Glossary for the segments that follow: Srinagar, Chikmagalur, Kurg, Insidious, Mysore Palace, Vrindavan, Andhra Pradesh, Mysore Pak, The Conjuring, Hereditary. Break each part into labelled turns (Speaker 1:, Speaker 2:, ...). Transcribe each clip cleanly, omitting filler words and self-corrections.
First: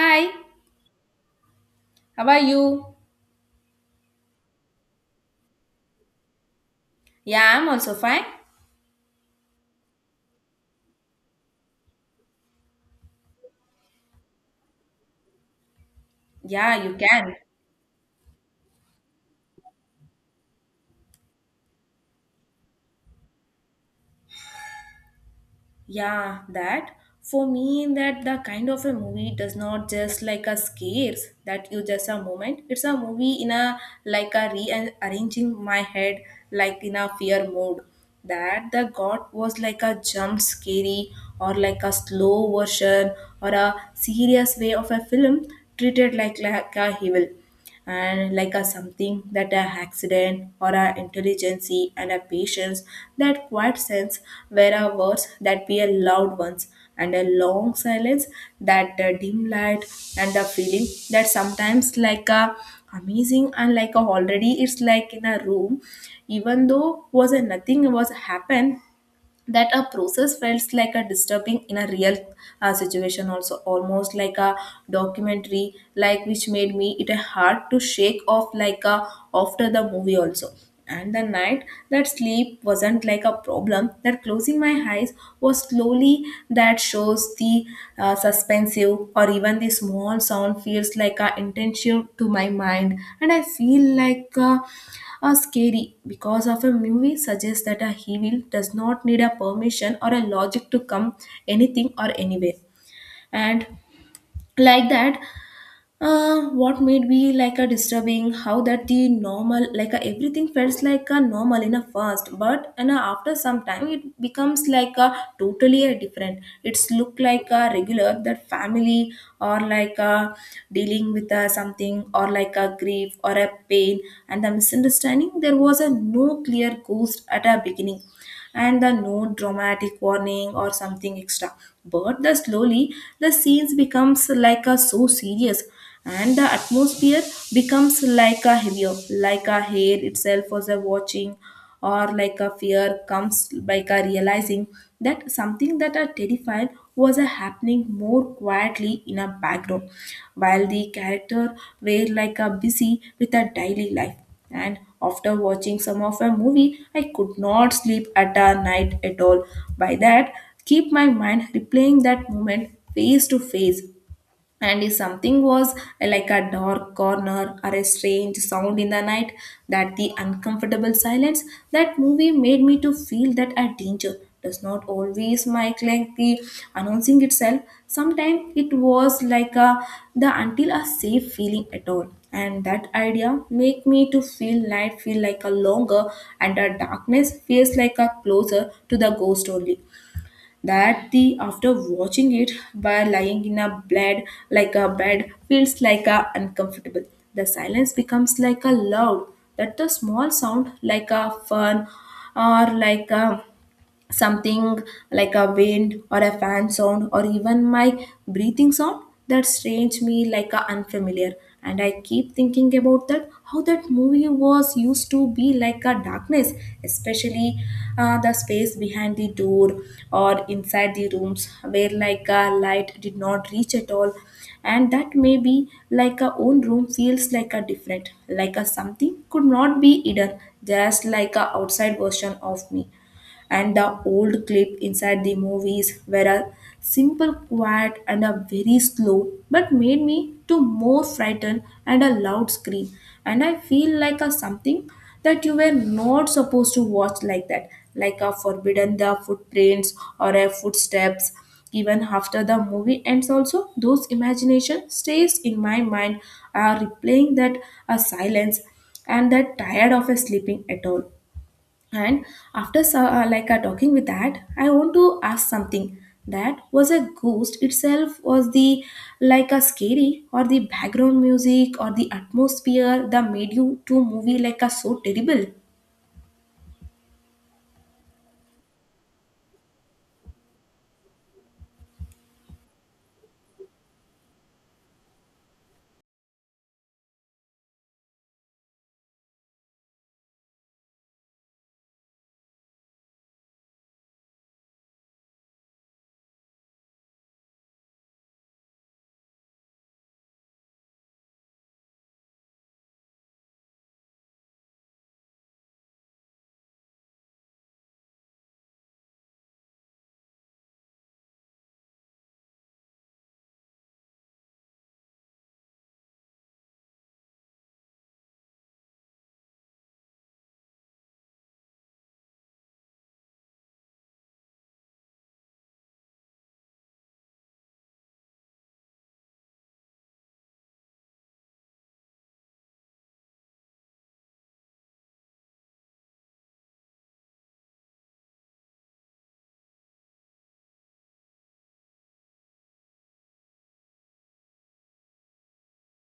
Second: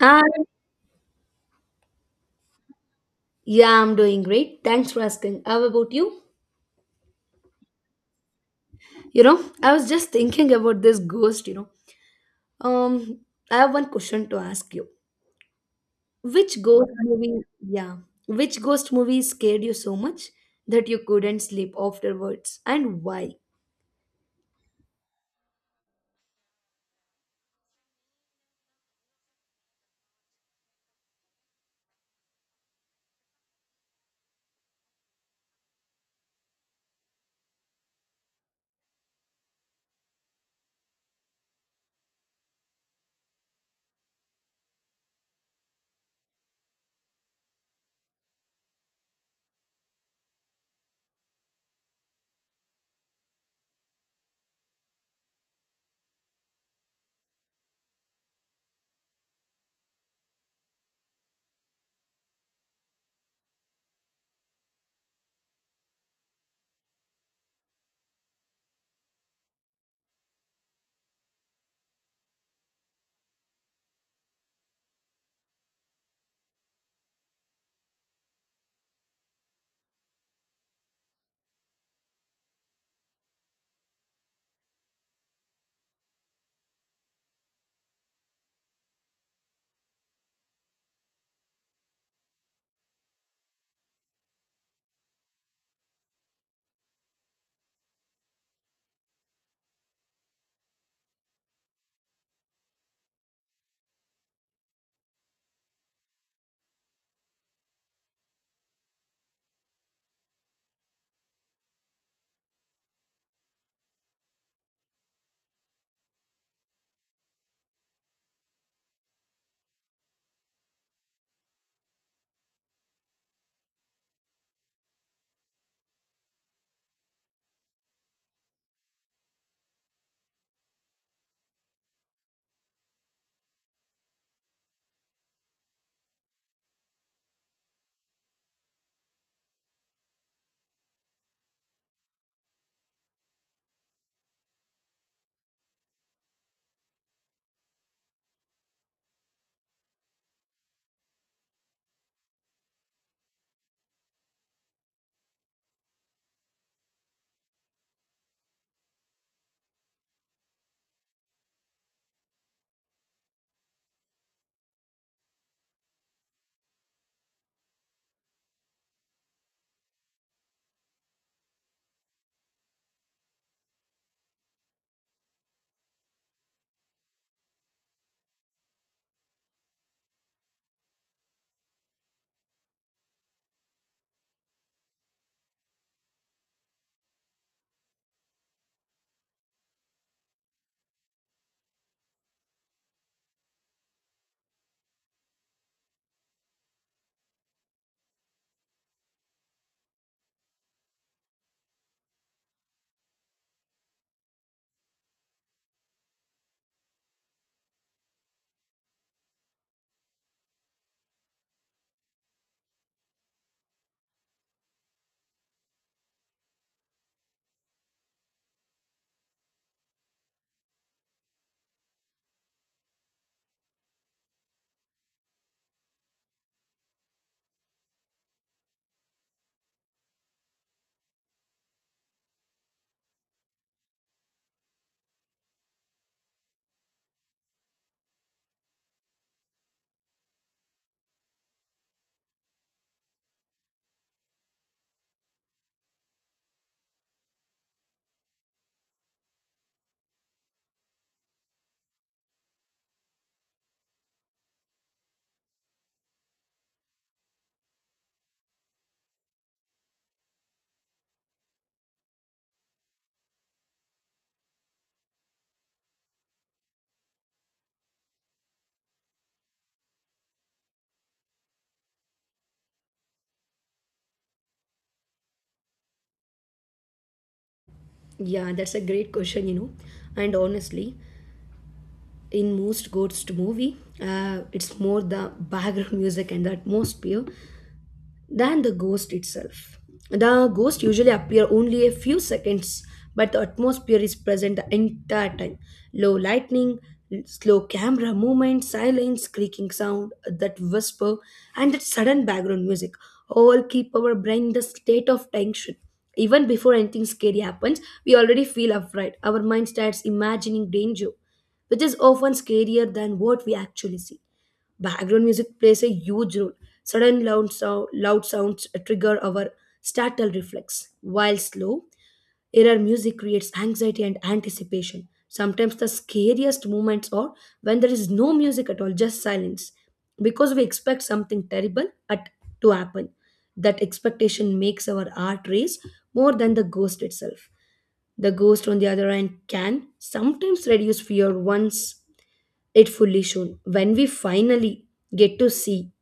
Speaker 1: Uh,
Speaker 2: how are you?
Speaker 1: yeah, I'm doing great. Thanks for asking. How about you?
Speaker 2: Yeah, I'm also fine.
Speaker 1: You know, I was just thinking about this ghost, you know. Um, I have one question to ask you. Which
Speaker 2: Yeah,
Speaker 1: ghost
Speaker 2: you can.
Speaker 1: movie, yeah, which ghost movie scared you so much that you couldn't sleep afterwards and why?
Speaker 2: Yeah, that. For me, that the kind of a movie does not just like a scares that you just a moment. It's a movie in a like a rearranging my head like in a fear mode. That the god was like a jump scary, or like a slow version, or a serious way of a film treated like a evil, and like a something that a accident or a intelligence, and a patience, that quiet sense where a words that be a loud ones, and a long silence, that dim light, and the feeling that sometimes like a amazing and like a already it's like in a room, even though was a nothing was happen, that a process felt like a disturbing in a real situation, also almost like a documentary like which made me it hard to shake off like a after the movie also, and the night that sleep wasn't like a problem that closing my eyes was slowly, that shows the suspensive or even the small sound feels like a intention to my mind. And I feel like are scary because of a movie suggests that a evil does not need a permission or a logic to come anything or anywhere. And like that, what made me like a disturbing how that the normal like a, everything felt like a normal in a first, but and after some time it becomes like a totally a different. It's look like a regular that family, or like a dealing with a something or like a grief or a pain, and the misunderstanding there was a no clear ghost at a beginning, and the no dramatic warning or something extra. But the slowly the scenes becomes like a so serious, and the atmosphere becomes like a heavier, like a hair itself was a watching, or like a fear comes like a realizing that something that are terrified was a happening more quietly in a background while the character were like a busy with a daily life. And after watching some of her movie, I could not sleep at a night at all. By that, keep my mind replaying that moment face to face, and if something was like a dark corner or a strange sound in the night, that the uncomfortable silence, that movie made me to feel that a danger does not always make like the announcing itself. Sometimes it was like a the until a safe feeling at all. And that idea make me to feel night feel like a longer, and a darkness feels like a closer to the ghost only, that the after watching it by lying in a bed, like a bed feels like a uncomfortable, the silence becomes like a loud, that the small sound like a fun, or like a something like a wind or a fan sound or even my breathing sound that strange me like a unfamiliar. And I keep thinking about that how that movie was used to be like a darkness, especially the space behind the door or inside the rooms where like a light did not reach at all. And that may be like a own room feels like a different, like a something could not be hidden just like a outside version of me. And the old clip inside the movies were a simple, quiet, and a very slow, but made me to more frightened and a loud scream. And I feel like a something that you were not supposed to watch like that, like a forbidden the footprints or a footsteps. Even after the movie ends, also those imagination stays in my mind, are replaying that a silence, and that tired of a sleeping at all. And after like talking with that, I want to ask something. That was a ghost itself was the like a scary, or the background music or the atmosphere that made you to movie like a so terrible.
Speaker 1: Yeah, that's a great question, you know. And honestly, in most ghost movie, it's more the background music and the atmosphere than the ghost itself. The ghost usually appear only a few seconds, but the atmosphere is present the entire time. Low lightning, slow camera movement, silence, creaking sound, that whisper, and that sudden background music all keep our brain in the state of tension. Even before anything scary happens, we already feel afraid. Our mind starts imagining danger, which is often scarier than what we actually see. Background music plays a huge role. Loud sounds trigger our startle reflex. While slow, error music creates anxiety and anticipation. Sometimes the scariest moments are when there is no music at all, just silence, because we expect something to happen. That expectation makes our heart race more than the ghost itself. The ghost, on the other hand, can sometimes reduce fear once it fully shown. When we finally get to see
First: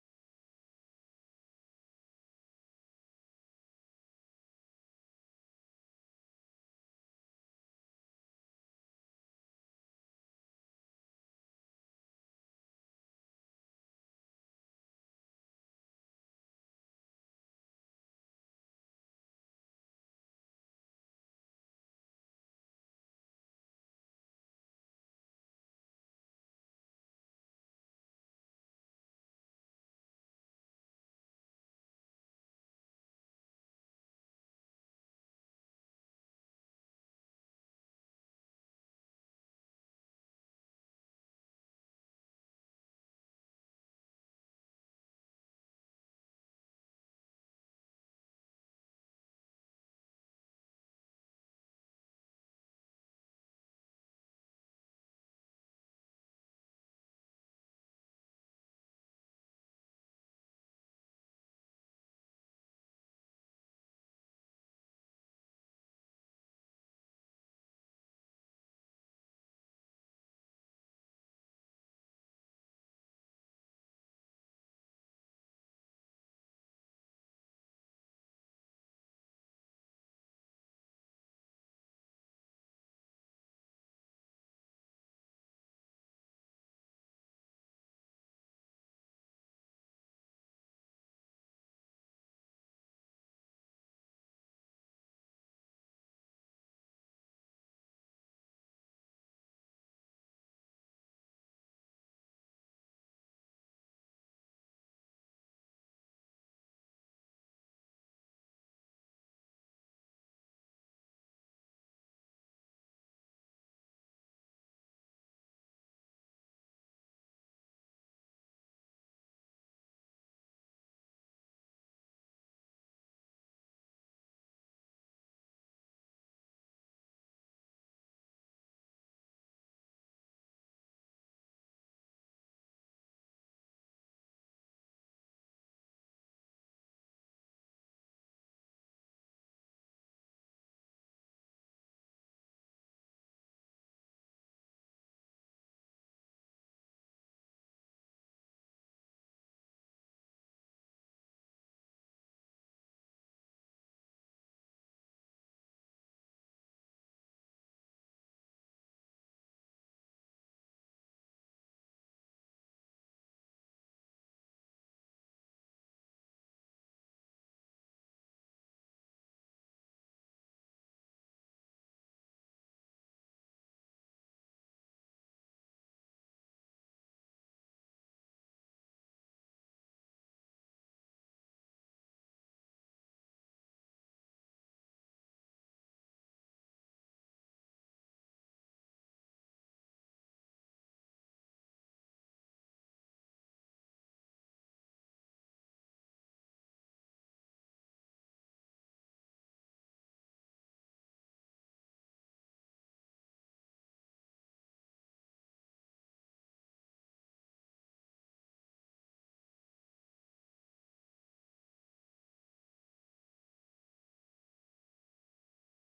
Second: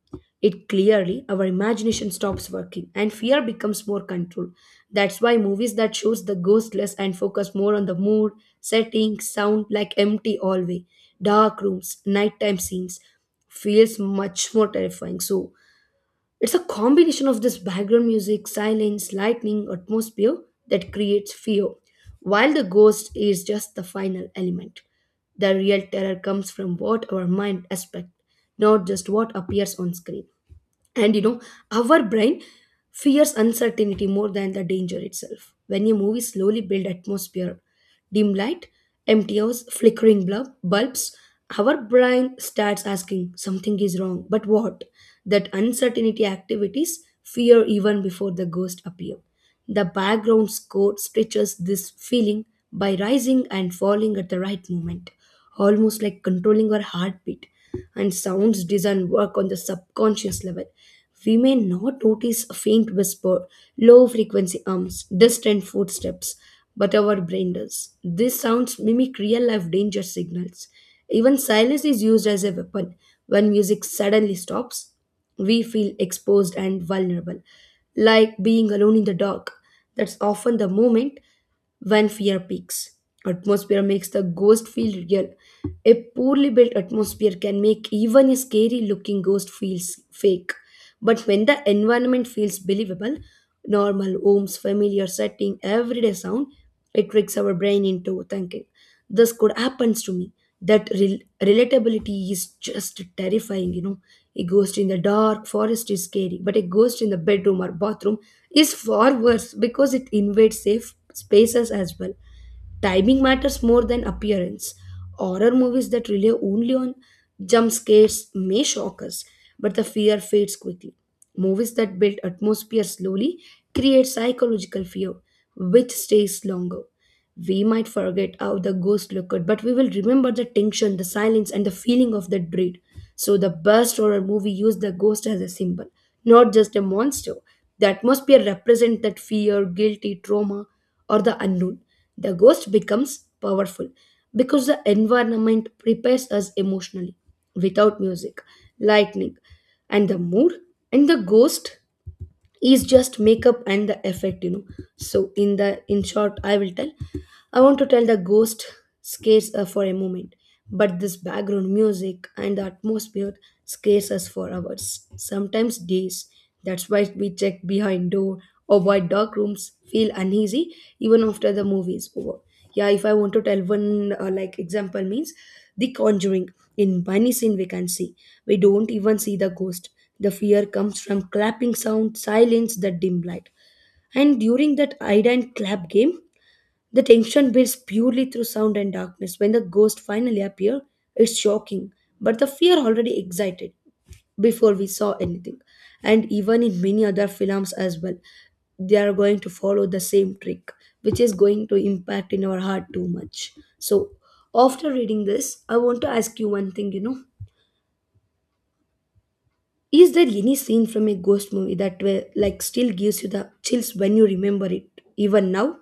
Speaker 1: it clearly, our imagination stops working and fear becomes more controlled. That's why movies that shows the ghost less and focus more on the mood, setting, sound like empty hallway, dark rooms, nighttime scenes feels much more terrifying. So it's a combination of this background music, silence, lightning, atmosphere that creates fear, while the ghost is just the final element. The real terror comes from what our mind expects, not just what appears on screen. And you know, our brain fears uncertainty more than the danger itself. When a movie slowly builds atmosphere dim light, empty house, bulbs, our brain starts asking something is wrong, but what? That uncertainty activities fear even before the ghost appear. The background score stretches this feeling by rising and falling at the right moment, almost like controlling our heartbeat. And sounds design work on the subconscious level we may not notice a faint whisper, low frequency hums, distant footsteps, but our brain does. These sounds mimic real life danger signals. Even silence is used as a weapon. When music suddenly stops, we feel exposed and vulnerable, like being alone in the dark. That's often the moment when fear peaks. Atmosphere makes the ghost feel real. A poorly built atmosphere can make even a scary looking ghost feels fake. But when the environment feels believable, normal homes, familiar setting, everyday sound, it tricks our brain into thinking this could happens to me that relatability is just terrifying you know a ghost in the dark forest is scary but a ghost in the bedroom or bathroom is far worse because it invades safe spaces as well timing matters more than appearance horror movies that rely only on jump scares may shock us but the fear fades quickly movies that build atmosphere slowly create psychological fear which stays longer we might forget how the ghost looked, but we will remember the tension, the silence, and the feeling of that dread. So, the best horror movie used the ghost as a symbol, not just a monster. The atmosphere represents that fear, guilty, trauma, or the unknown. The ghost becomes powerful because the environment prepares us emotionally. Without music, lightning, and the mood, and the ghost is just makeup and the effect, you know. So, in the in short, I will tell I want to tell the ghost scares her for a moment, but this background music and the atmosphere scares us for hours, sometimes days. That's why we check behind door, or avoid dark rooms, feel uneasy even after the movie is over. Yeah, if I want to tell one like example means the conjuring. In many scene we can see. We don't even see the ghost. The fear comes from clapping sound, silence, the dim light. And during that hide and clap game, the tension builds purely through sound and darkness. When the ghosts finally appear, it's shocking, but the fear already excited before we saw anything. And even in many other films as well, they are going to follow the same trick, which is going to impact in our heart too much. So, after reading this, I want to ask you one thing. You know, is there any scene from a ghost movie that were, like still gives you the chills when you remember it, even now?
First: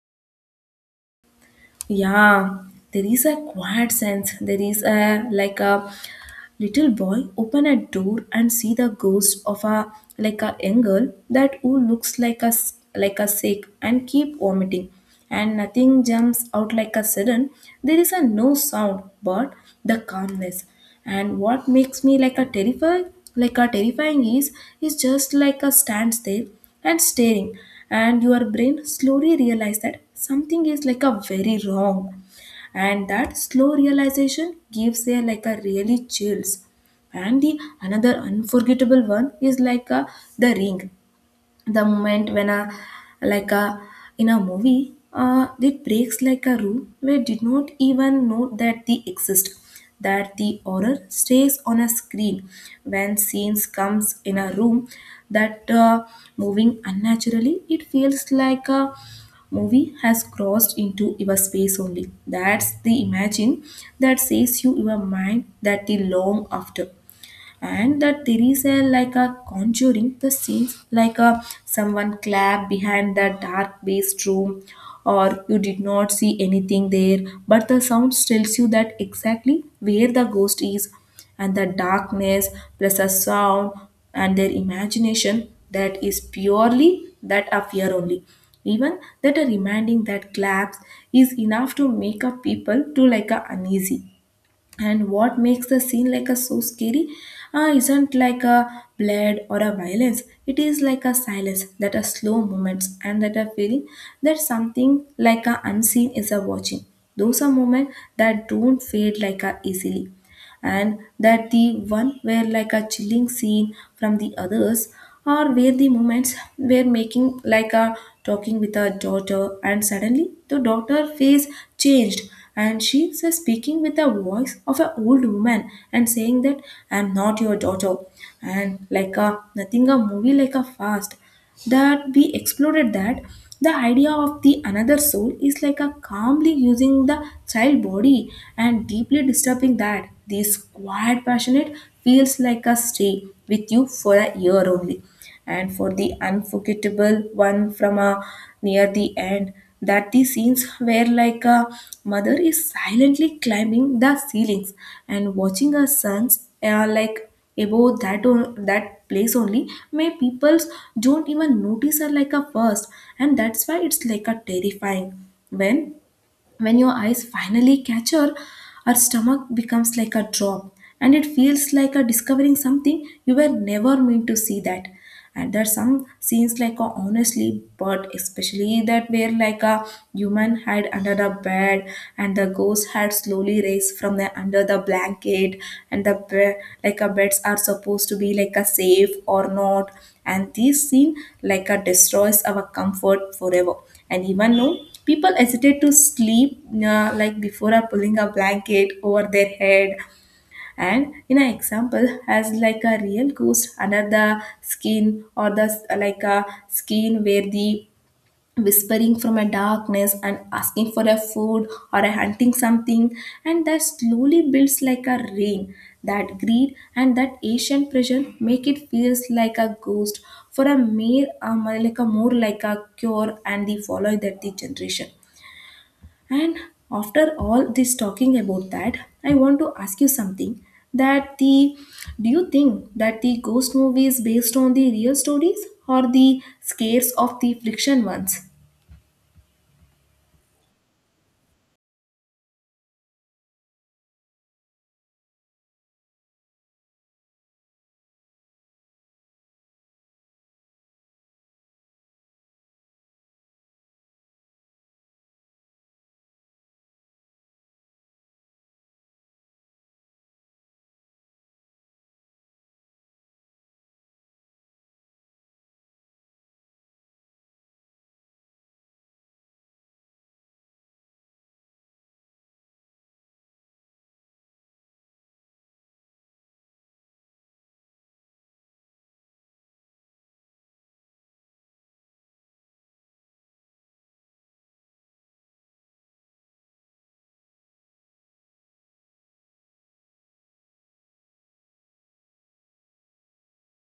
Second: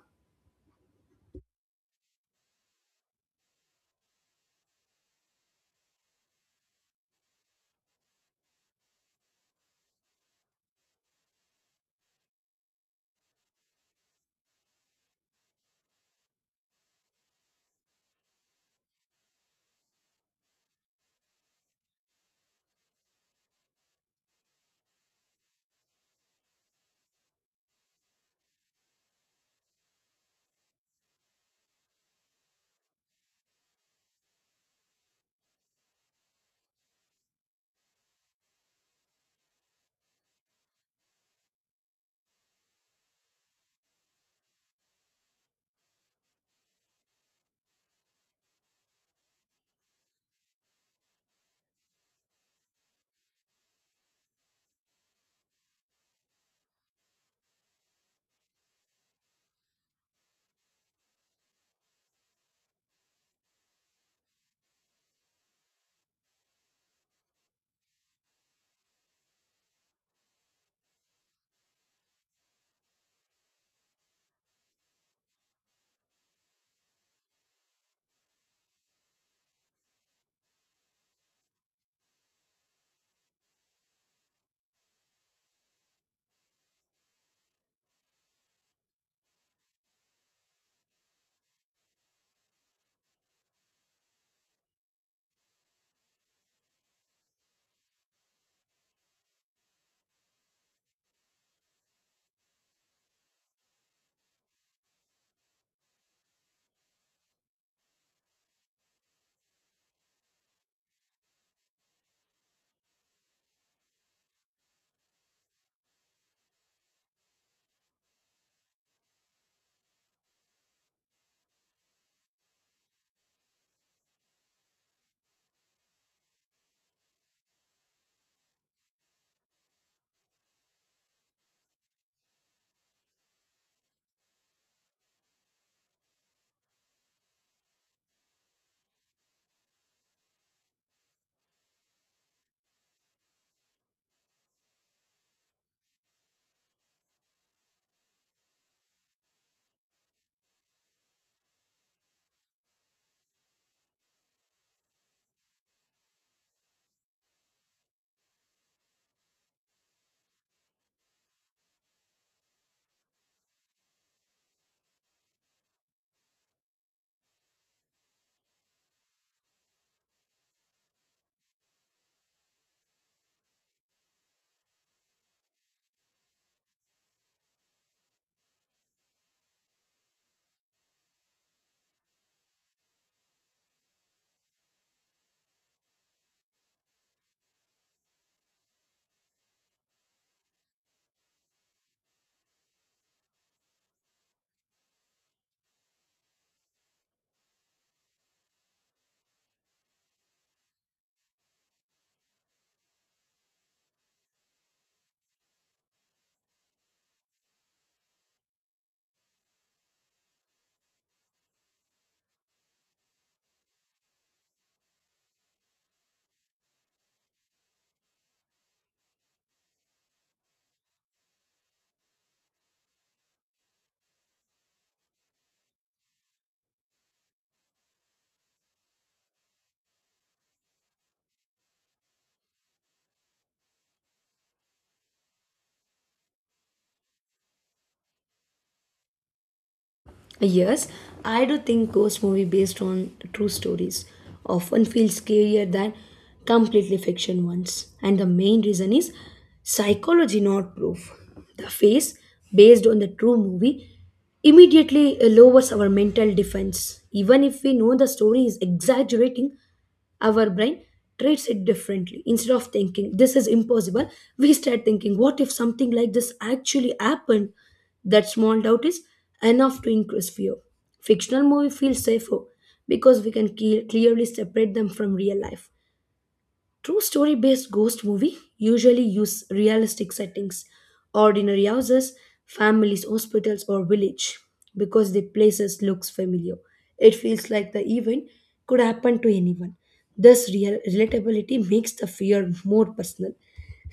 Speaker 2: Yeah, there is a quiet sense. There is a like a little boy open a door and see the ghost of a like a young girl that who looks like a like a sick and keep vomiting, and nothing jumps out like a sudden. There is a no sound, but the calmness. And what makes me like a terrified like a terrifying is just like a stands there and staring, and your brain slowly realize that something is like a very wrong, and that slow realization gives a like a really chills. And the another unforgettable one is like a, the ring, the moment when a like a in a movie it breaks like a rule we did not even know that they exist, that the horror stays on a screen when scenes comes in a room that moving unnaturally, it feels like a movie has crossed into your space only, that's the imagine that says you your mind that the long after. And that there is a like a conjuring the scenes like a someone clap behind the dark based room, or you did not see anything there, but the sound tells you that exactly where the ghost is, and the darkness plus a sound and their imagination, that is purely that a fear only. Even that a reminding that claps is enough to make a people to like a uneasy. And what makes the scene like a so scary isn't like a blood or a violence, it is like a silence that are slow moments and that a feeling that something like a unseen is a watching. Those are moments that don't fade like a easily. And that the one were like a chilling scene from the others, or where the moments were making like a talking with her daughter, and suddenly the daughter face changed, and she was speaking with the voice of an old woman and saying that I'm not your daughter. And like a nothing a movie like a fast that we exploded that the idea of the another soul is like a calmly using the child body, and deeply disturbing that this quiet passionate feels like a stay with you for a year only. And for the unforgettable one from a near the end, that the scenes where like a mother is silently climbing the ceilings and watching her sons are like about that on that place only. My peoples don't even notice her like a first, and that's why it's like a terrifying when when your eyes finally catch her, her stomach becomes like a drop, and it feels like a discovering something you were never meant to see that. And there are some scenes like a honestly, but especially that where like a human hide under the bed, and the ghost had slowly raised from the under the blanket, and the like a beds are supposed to be like a safe or not. And this scene like a destroys our comfort forever. And even know people hesitate to sleep like before are pulling a blanket over their head. And in an example has like a real ghost under the skin, or the like a skin where the whispering from a darkness and asking for a food or a hunting something, and that slowly builds like a rain that greed and that ancient pressure make it feels like a ghost for a mere like a more like a cure, and the follow that the generation. And after all this talking about that, I want to ask you something. That the do you think that the ghost movie is based on the real stories, or the scares of the fiction ones?
Speaker 1: Yes, I do think ghost movie based on true stories often feel scarier than completely fiction ones. And the main reason is psychology, not proof. The face based on the true movie immediately lowers our mental defense. Even if we know the story is exaggerating, our brain treats it differently instead of thinking this is impossible we start thinking what if something like this actually happened that small doubt is enough to increase fear fictional movie feels safer because we can clearly separate them from real life True story based ghost movie usually use realistic settings, ordinary houses, families, hospitals or village because the places looks familiar. It feels like the event could happen to anyone. This real relatability makes the fear more personal.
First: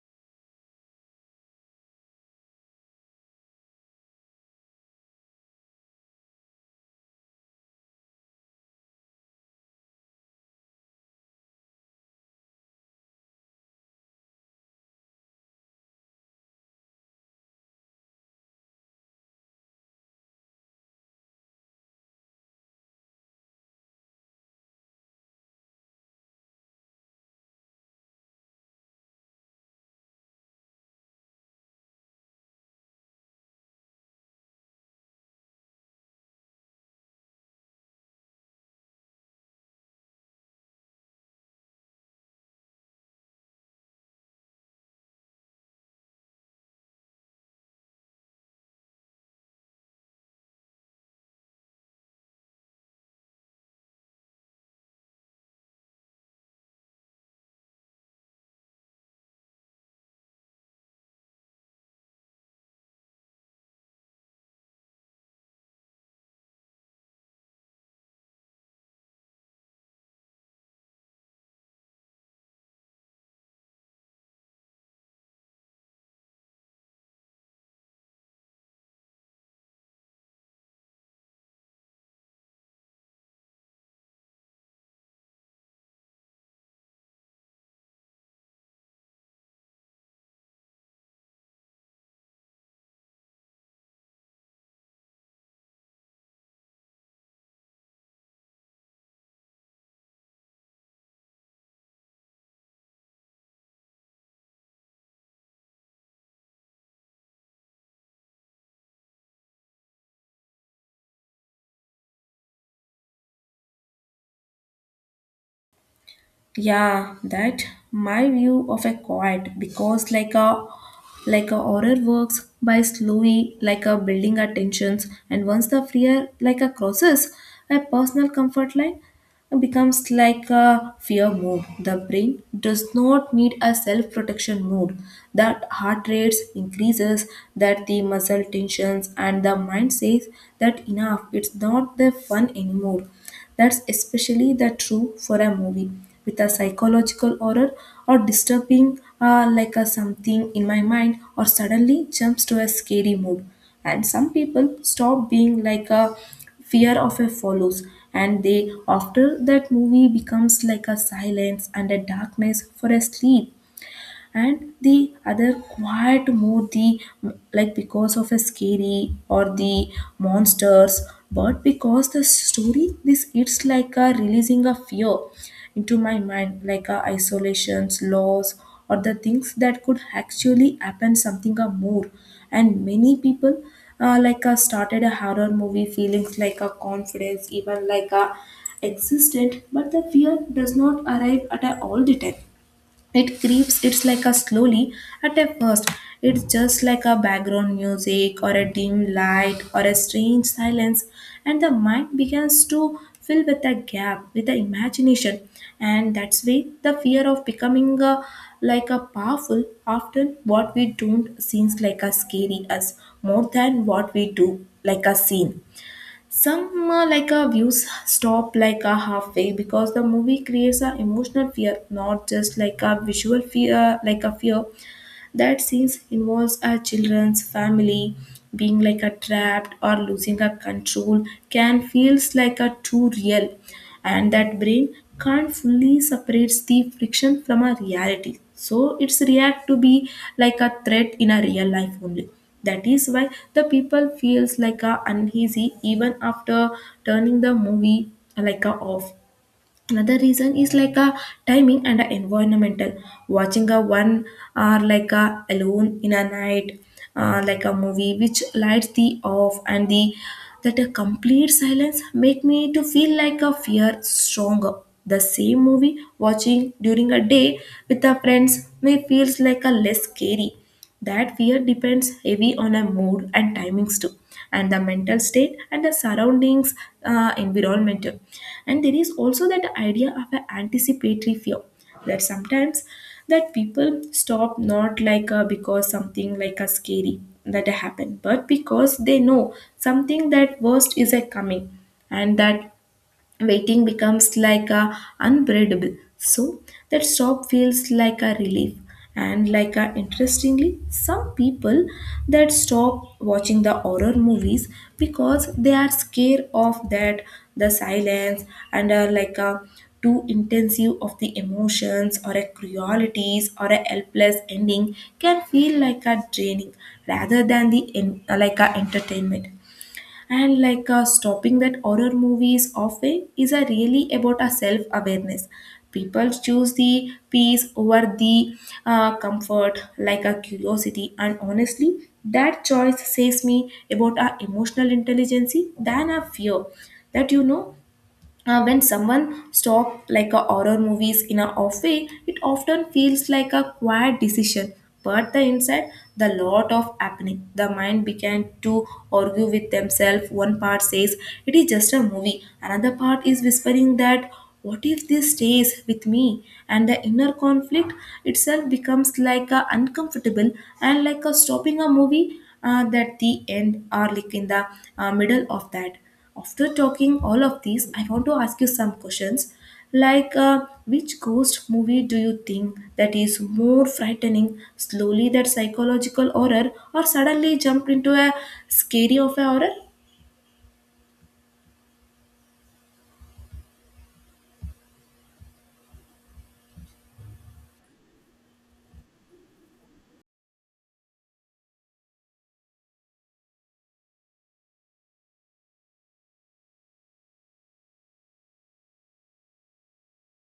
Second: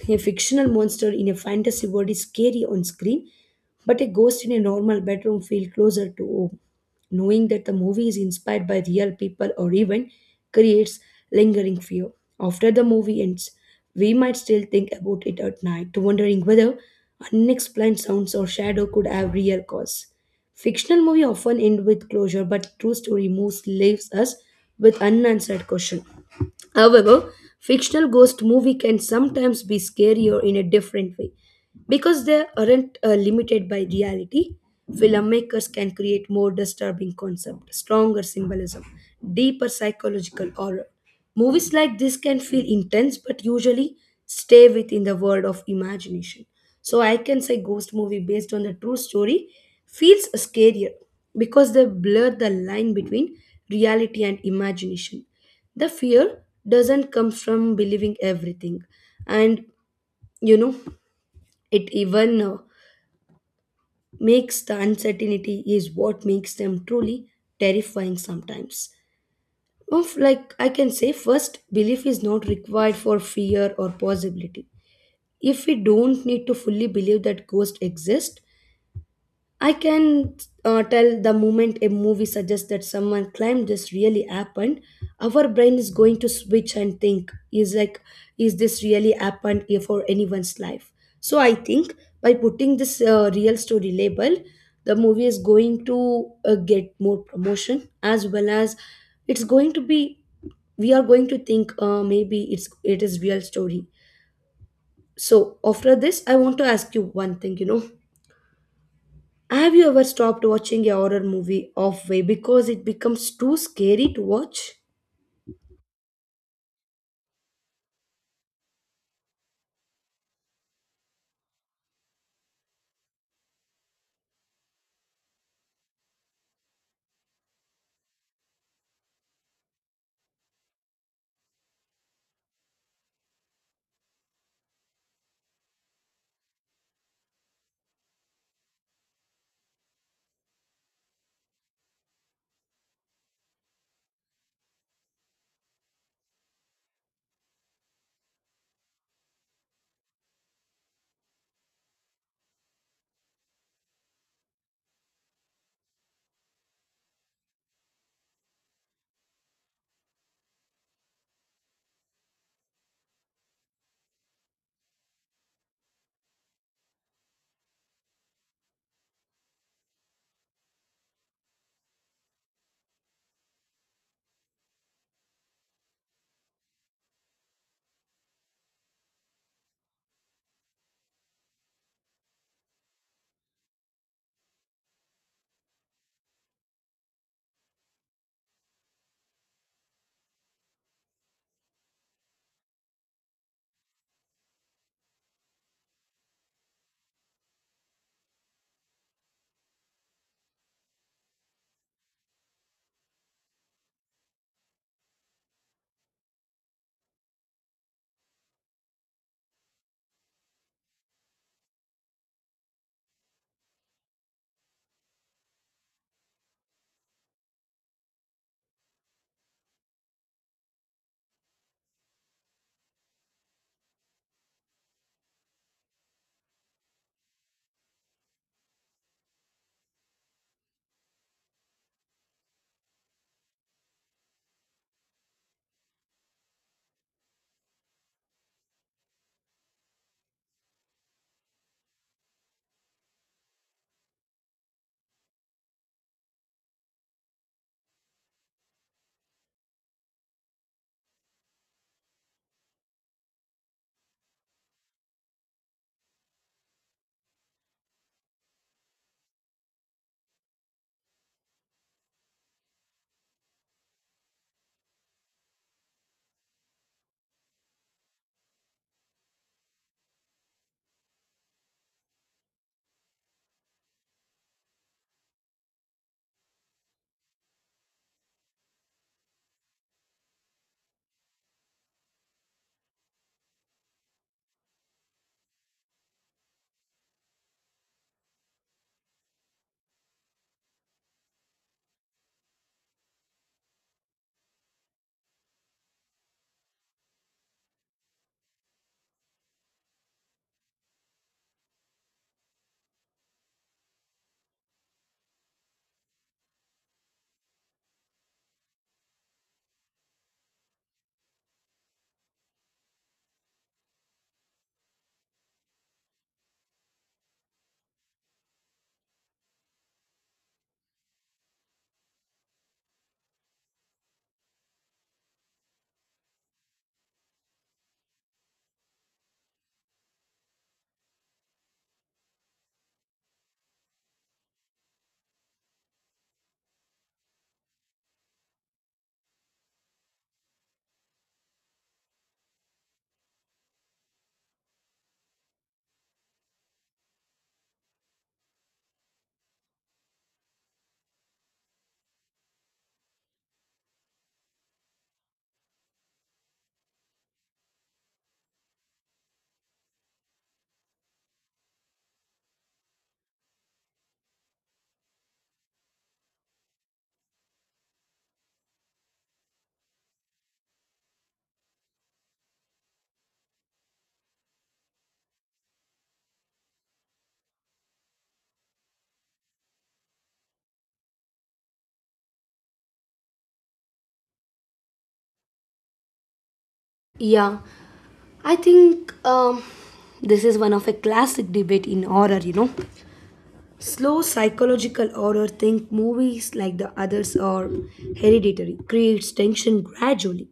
Speaker 1: A fictional monster in a fantasy world is scary on screen, but a ghost in a normal bedroom feels closer to home. Knowing that the movie is inspired by real people or event creates lingering fear. After the movie ends, we might still think about it at night, wondering whether unexplained sounds or shadow could have real cause. Fictional movie often end with closure, but true story moves leaves us with unanswered question. However, fictional ghost movie can sometimes be scarier in a different way because they aren't limited by reality. Filmmakers can create more disturbing concept, stronger symbolism, deeper psychological horror. Movies like this can feel intense but usually stay within the world of imagination. So I can say ghost movie based on the true story feels scarier because they blur the line between reality and imagination the fear doesn't come from believing everything and you know it even makes the uncertainty is what makes them truly terrifying sometimes of like I can say first belief is not required for fear or possibility if we don't need to fully believe that ghosts exist I can tell the moment a movie suggests that someone climbed this really happened, our brain is going to switch and think, is like, is this really happened here for anyone's life? So I think by putting this real story label, the movie is going to get more promotion as well as it's going to be, we are going to think maybe it is real story. So after this, I want to ask you one thing, you know have you ever stopped watching a horror movie halfway because it becomes too scary to watch?
Speaker 2: Yeah, that my view of a quiet because like a horror works by slowly like a building our tensions, and once the fear like a crosses a personal comfort line and becomes like a fear mode. The brain does not need a self-protection mode. That heart rates increases, that the muscle tensions, and the mind says that enough. It's not the fun anymore. That's especially the true for a movie with a psychological horror or disturbing like a something in my mind or suddenly jumps to a scary mood, and some people stop being like a fear of a follows, and they after that movie becomes like a silence and a darkness for a sleep, and the other quiet more the like because of a scary or the monsters, but because the story this it's like a releasing a fear into my mind like a isolations loss or the things that could actually happen something or more. And many people started a horror movie feelings like a confidence even like a existent, but the fear does not arrive at a all the time. It creeps, it's like a slowly at a first. It's just like a background music or a dim light or a strange silence, and the mind begins to fill with a gap with the imagination. And that's why the fear of becoming a, like a powerful often what we don't seems like a scary us more than what we do like a scene. Some views stop like halfway because the movie creates an emotional fear, not just like a visual fear, like a fear that scenes involves a children's family being like a trapped or losing a control can feels like a too real, and that brain can't fully separates the friction from a reality, so it's react to be like a threat in a real life only. That is why the people feels like a uneasy even after turning the movie like a off. Another reason is like a timing and a environmental, watching a one or like a alone in a night, like a movie which lights the off and the that a complete silence make me to feel like a fear stronger. The same movie watching during a day with the friends may feels like a less scary. That fear depends heavy on our mood and timings too, and the mental state and the surroundings, environmental. And there is also that idea of an anticipatory fear, that sometimes that people stop not like because something like a scary that happened, but because they know something that worst is a coming, and that waiting becomes like a unbearable, so that stop feels like a relief. And like a interestingly some people that stop watching the horror movies because they are scared of that the silence, and are like a too intensive of the emotions or a cruelties or a helpless ending can feel like a draining rather than the en- like a entertainment. And like stopping that horror movies often is a really about a self awareness. People choose the peace over the comfort like a curiosity, and honestly that choice says me about our emotional intelligence than a fear that you know when someone stop like a horror movies in a off way, it often feels like a quiet decision. But the inside, the lot of happening. The mind began to argue with themselves. One part says it is just a movie. Another part is whispering that what if this stays with me? And the inner conflict itself becomes like a uncomfortable, and like a stopping a movie that the end or like in the middle of that. After talking all of these, I want to ask you some questions. Like, which ghost movie do you think that is more frightening? Slowly that psychological horror, or suddenly jump into a scary of a horror?
Speaker 1: Yeah, I think this is one of a classic debate in horror, you know. Slow psychological horror think movies like the others are hereditary, creates tension gradually.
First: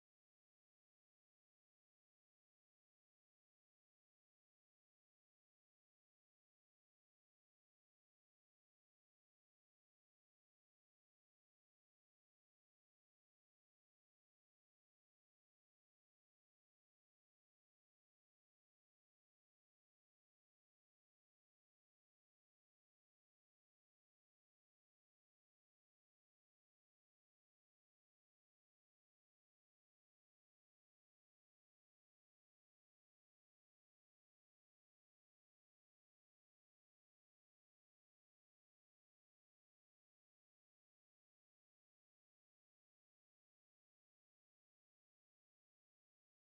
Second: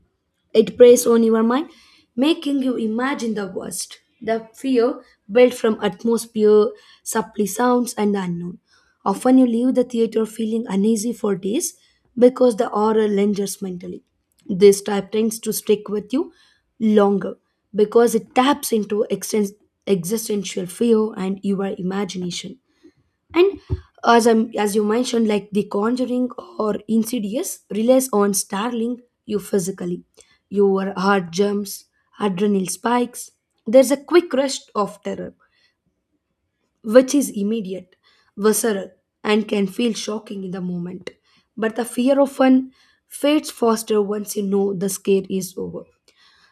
Speaker 1: It preys on your mind, making you imagine the worst. The fear built from atmosphere, subtly sounds, and the unknown. Often you leave the theater feeling uneasy for days because the horror lingers mentally. This type tends to stick with you longer because it taps into existential fear and your imagination and as i as you mentioned like the conjuring or insidious relies on startling you physically your heart jumps adrenaline spikes there's a quick rush of terror which is immediate visceral and can feel shocking in the moment but the fear often fades faster once you know the scare is over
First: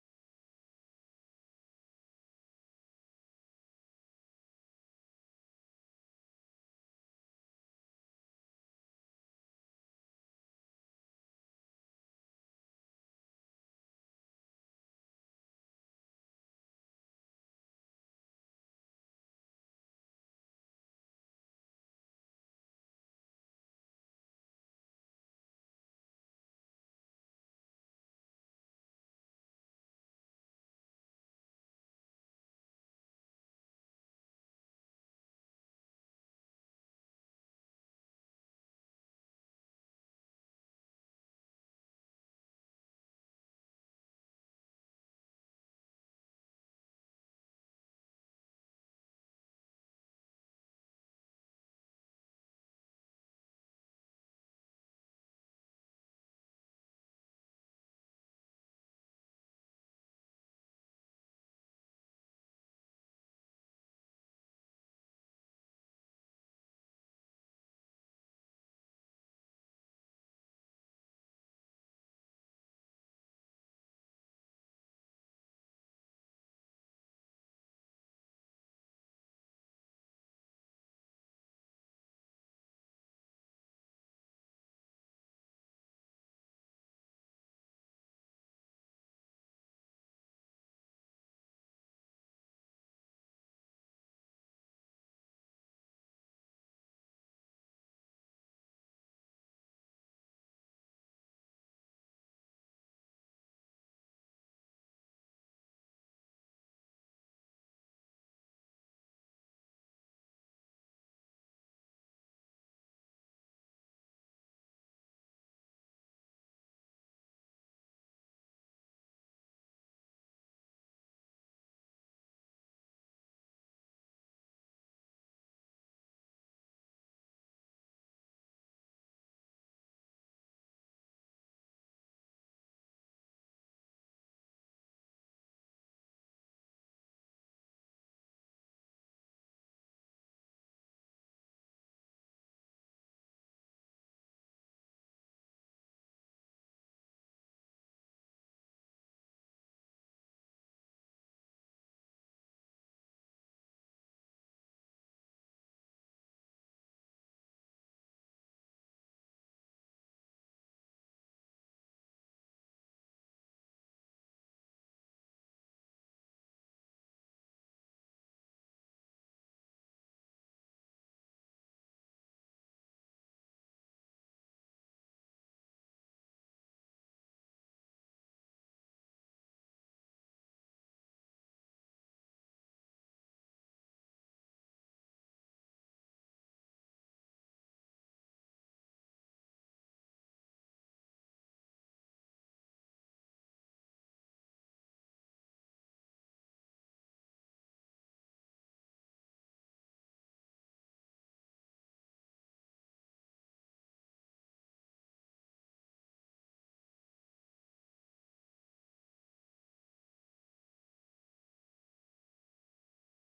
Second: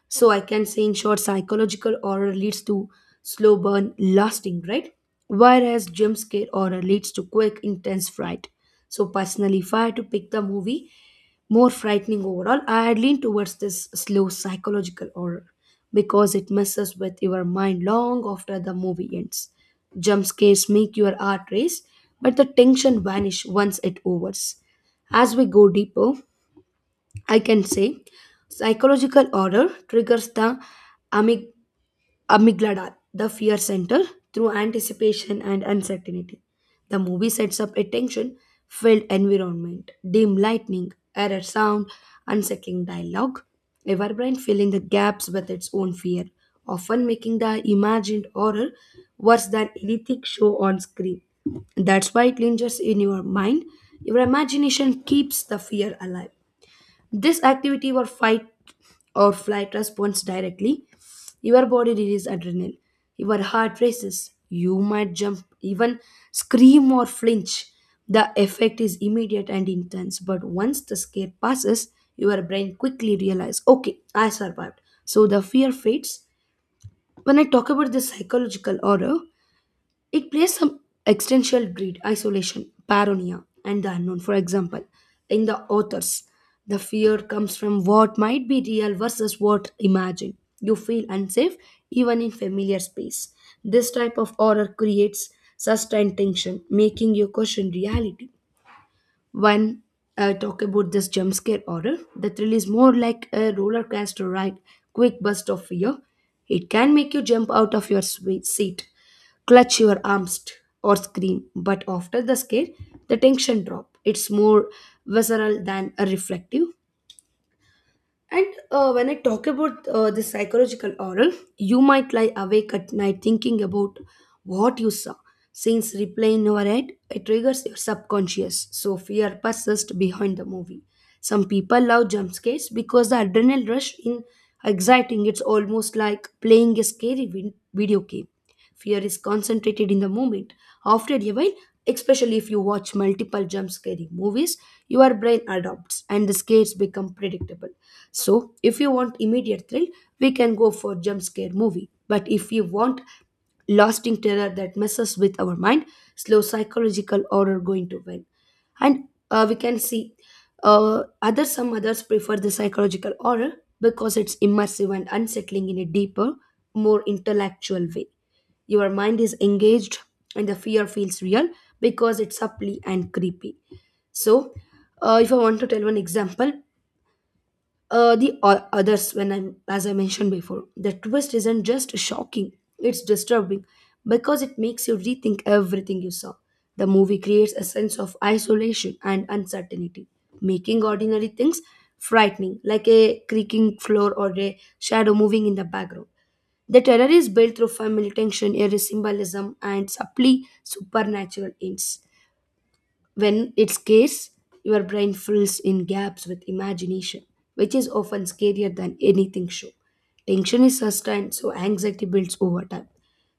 Speaker 1: so I can say in short, psychological horror leads to slow burn, lasting, right? Whereas jump scare horror leads to quick, intense fright. So personally, if I had to pick the movie more frightening overall, I'd lean towards this slow psychological horror because it messes with your mind long after the movie ends. Jump scares make your heart race, but the tension vanish once it overs. As we go deeper, I can say psychological order triggers the amyg- amygdala, the fear center, through anticipation and uncertainty. The movie sets up a tension filled environment, dim lightning, error sound, unsettling dialogue. Our brain filling the gaps with its own fear, often making the imagined horror worse than anything shown on screen. That's why it lingers in your mind. Your imagination keeps the fear alive this activity or fight or flight responds directly. Your body releases adrenaline. Your heart races. You might jump, even scream or flinch. The effect is immediate and intense, but once the scare passes, your brain quickly realizes, okay, I survived. So the fear fades. When I talk about the psychological horror, it plays some existential dread, isolation, paranoia, and the unknown. For example, in the authors, the fear comes from what might be real versus what imagined. You feel unsafe even in familiar space. This type of horror creates sustained tension, making you question reality when I talk about this jump scare horror, the thrill is more like a roller coaster ride, quick burst of fear. It can make you jump out of your seat, clutch your arms, or scream. But after the scare, the tension drop. It's more visceral than a reflective. And when I talk about the psychological oral, you might lie awake at night thinking about what you saw. Since replay in your head, it triggers your subconscious, so fear persists behind the movie. Some people love jump scares because the adrenaline rush in exciting. It's almost like playing a scary video game. Fear is concentrated in the moment. After a while, especially if you watch multiple jump scary movies, your brain adopts and the scares become predictable. So, if you want immediate thrill, we can go for jump scare movie. But if you want lasting terror that messes with our mind, slow psychological horror going to win. And we can see other some others prefer the psychological horror because it's immersive and unsettling in a deeper, more intellectual way. Your mind is engaged and the fear feels real because it's subtly and creepy. So, if I want to tell one example, the others when I'm as I mentioned before the twist isn't just shocking it's disturbing because it makes you rethink everything you saw the movie creates a sense of isolation and uncertainty making ordinary things frightening like a creaking floor or a shadow moving in the background the terror is built through family tension eerie symbolism and subtly supernatural ends when it's scarce, your brain fills in gaps with imagination, which is often scarier than anything show. Tension is sustained, so anxiety builds over time.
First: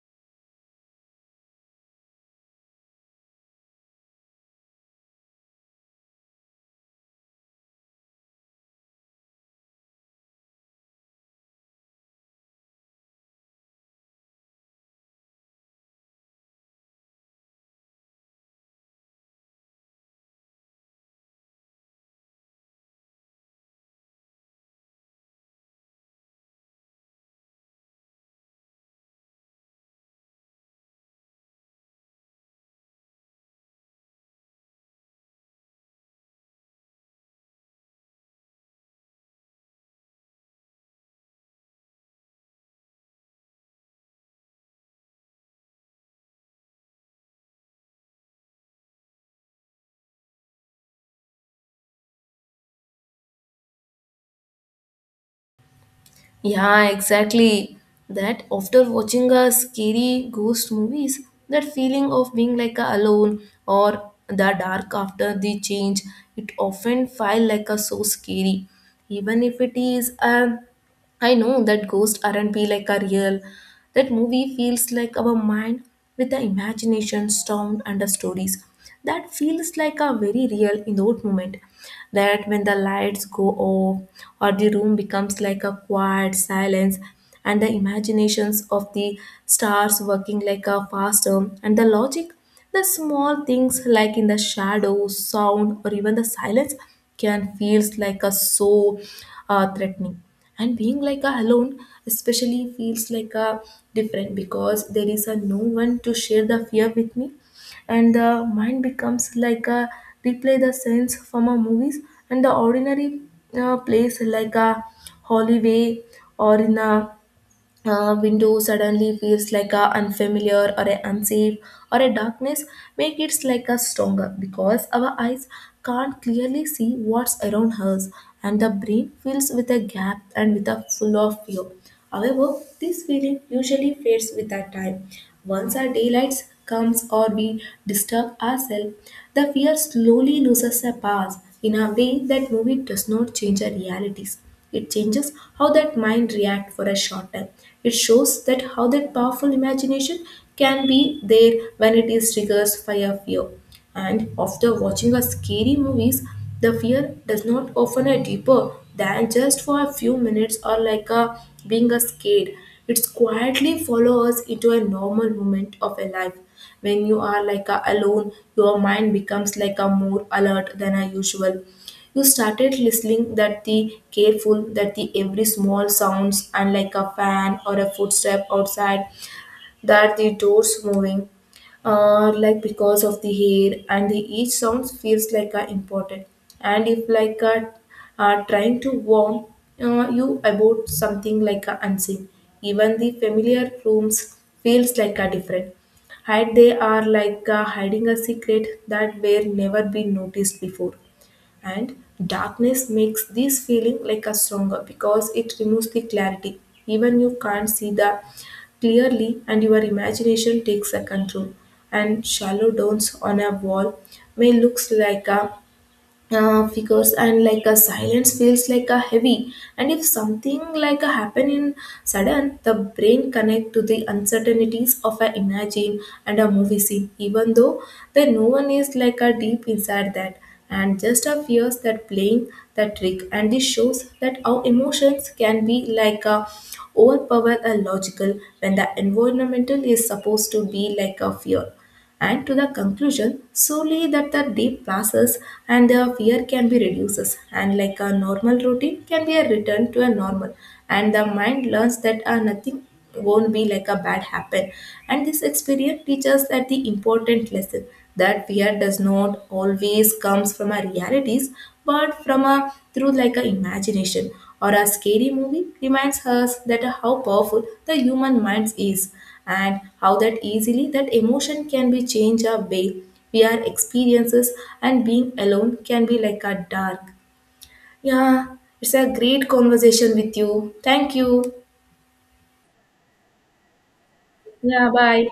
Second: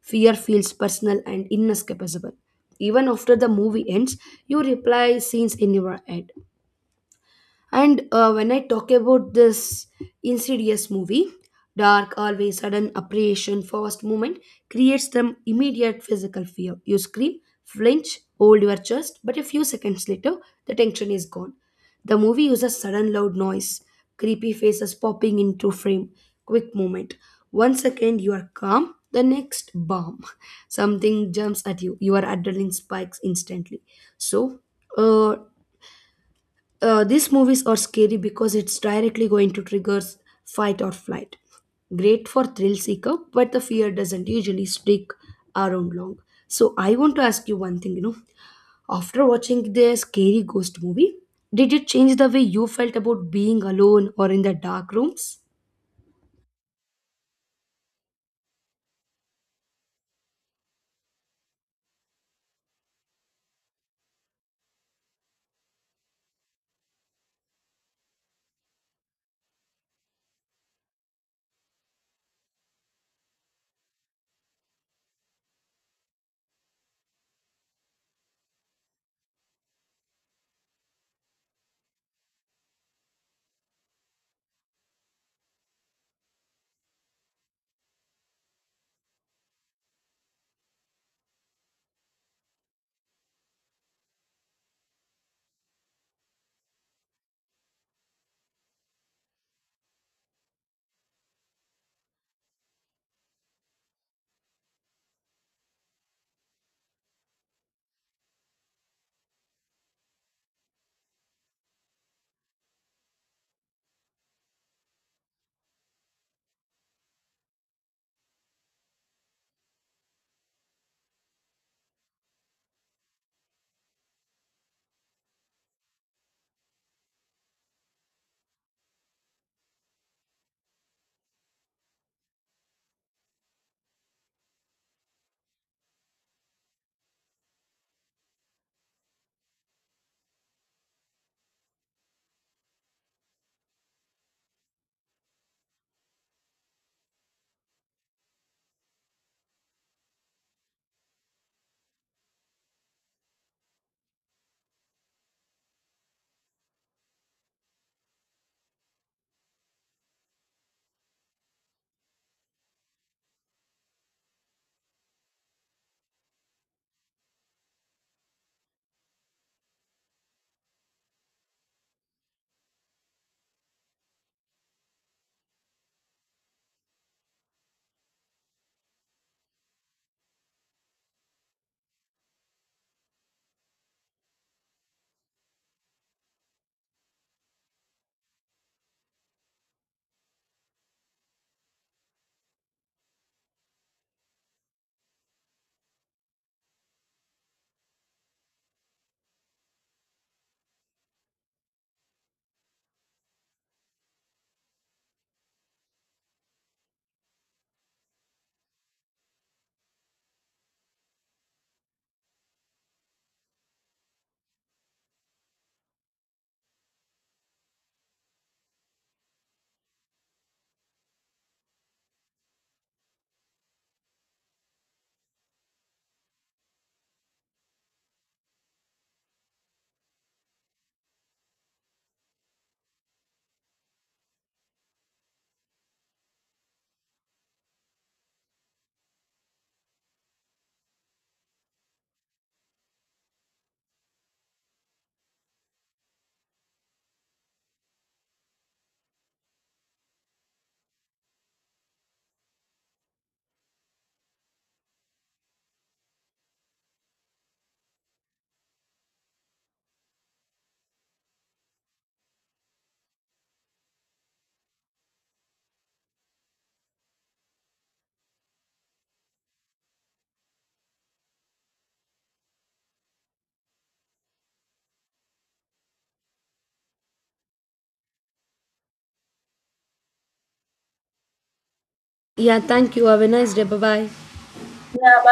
Speaker 1: Fear feels personal and inescapable. Even after the movie ends, you replay scenes in your head. And when I talk about this insidious movie, dark, always sudden apparition, fast movement creates them immediate physical fear. You scream, flinch, hold your chest, but a few seconds later, the tension is gone. The movie uses sudden loud noise, creepy faces popping into frame, quick movement. One second you are calm, the next bomb. Something jumps at you. Your adrenaline spikes instantly. So, uh, these movies are scary because it's directly going to trigger fight or flight. Great for thrill seeker, but the fear doesn't usually stick around long. So I want to ask you one thing, you know, after watching the scary ghost movie, did it change the way you felt about being alone or in the dark rooms?
Speaker 2: Yeah, exactly. That after watching a scary ghost movies, that feeling of being like a alone or the dark after the change, it often feel like a so scary. Even if it is a I know that ghosts aren't be like a real. That movie feels like our mind with the imagination stormed under stories. That feels like a very real in that moment. That when the lights go off or the room becomes like a quiet silence, and the imaginations of the stars working like a faster and the logic, the small things like in the shadow, sound or even the silence can feels like a so threatening, and being like a alone especially feels like a different because there is a no one to share the fear with me, and the mind becomes like a replay the scenes from a movies, and the ordinary place like a hallway or in a window suddenly feels like a unfamiliar or a unsafe, or a darkness make it like a stronger because our eyes can't clearly see what's around us, and the brain fills with a gap and with a full of fear. However, this feeling usually fades with our time. Once our daylight comes or we disturb ourselves, the fear slowly loses a path in a way that movie does not change our realities. It changes how that mind reacts for a short time. It shows that how that powerful imagination can be there when it is triggered by a fear. And after watching a scary movies, the fear does not often a deeper than just for a few minutes or like a being a scared. It's quietly follow us into a normal moment of a life. When you are like a alone, your mind becomes like a more alert than a usual. You started listening that the careful, that the every small sounds and like a fan or a footstep outside, that the doors moving, like because of the hair and the each sound feels like a important. And if like a trying to warn you about something like a unseen, even the familiar rooms feels like a different. Hide they are like hiding a secret that were never been noticed before, and darkness makes this feeling like a stronger because it removes the clarity. Even you can't see the clearly and your imagination takes a control, and shallow downs on a wall may looks like a figures, and like a silence feels like a heavy, and if something like a happen in sudden, the brain connect to the uncertainties of a imagine and a movie scene, even though there no one is like a deep inside that, and just a fears that playing the trick. And this shows that our emotions can be like a overpower a logical when the environmental is supposed to be like a fear. And to the conclusion solely, that the deep passes and the fear can be reduces, and like a normal routine can be a return to a normal, and the mind learns that nothing won't be like a bad happen. And this experience teaches that the important lesson, that fear does not always comes from our realities but from a through like a imagination, or a scary movie reminds us that how powerful the human mind is, and how that easily that emotion can be changed our way we are experiences, and being alone can be like a dark. Yeah, it's a great conversation with you, thank you.
Speaker 1: Yeah, thank you. Have a nice day. Bye bye.
Speaker 2: Yeah, bye.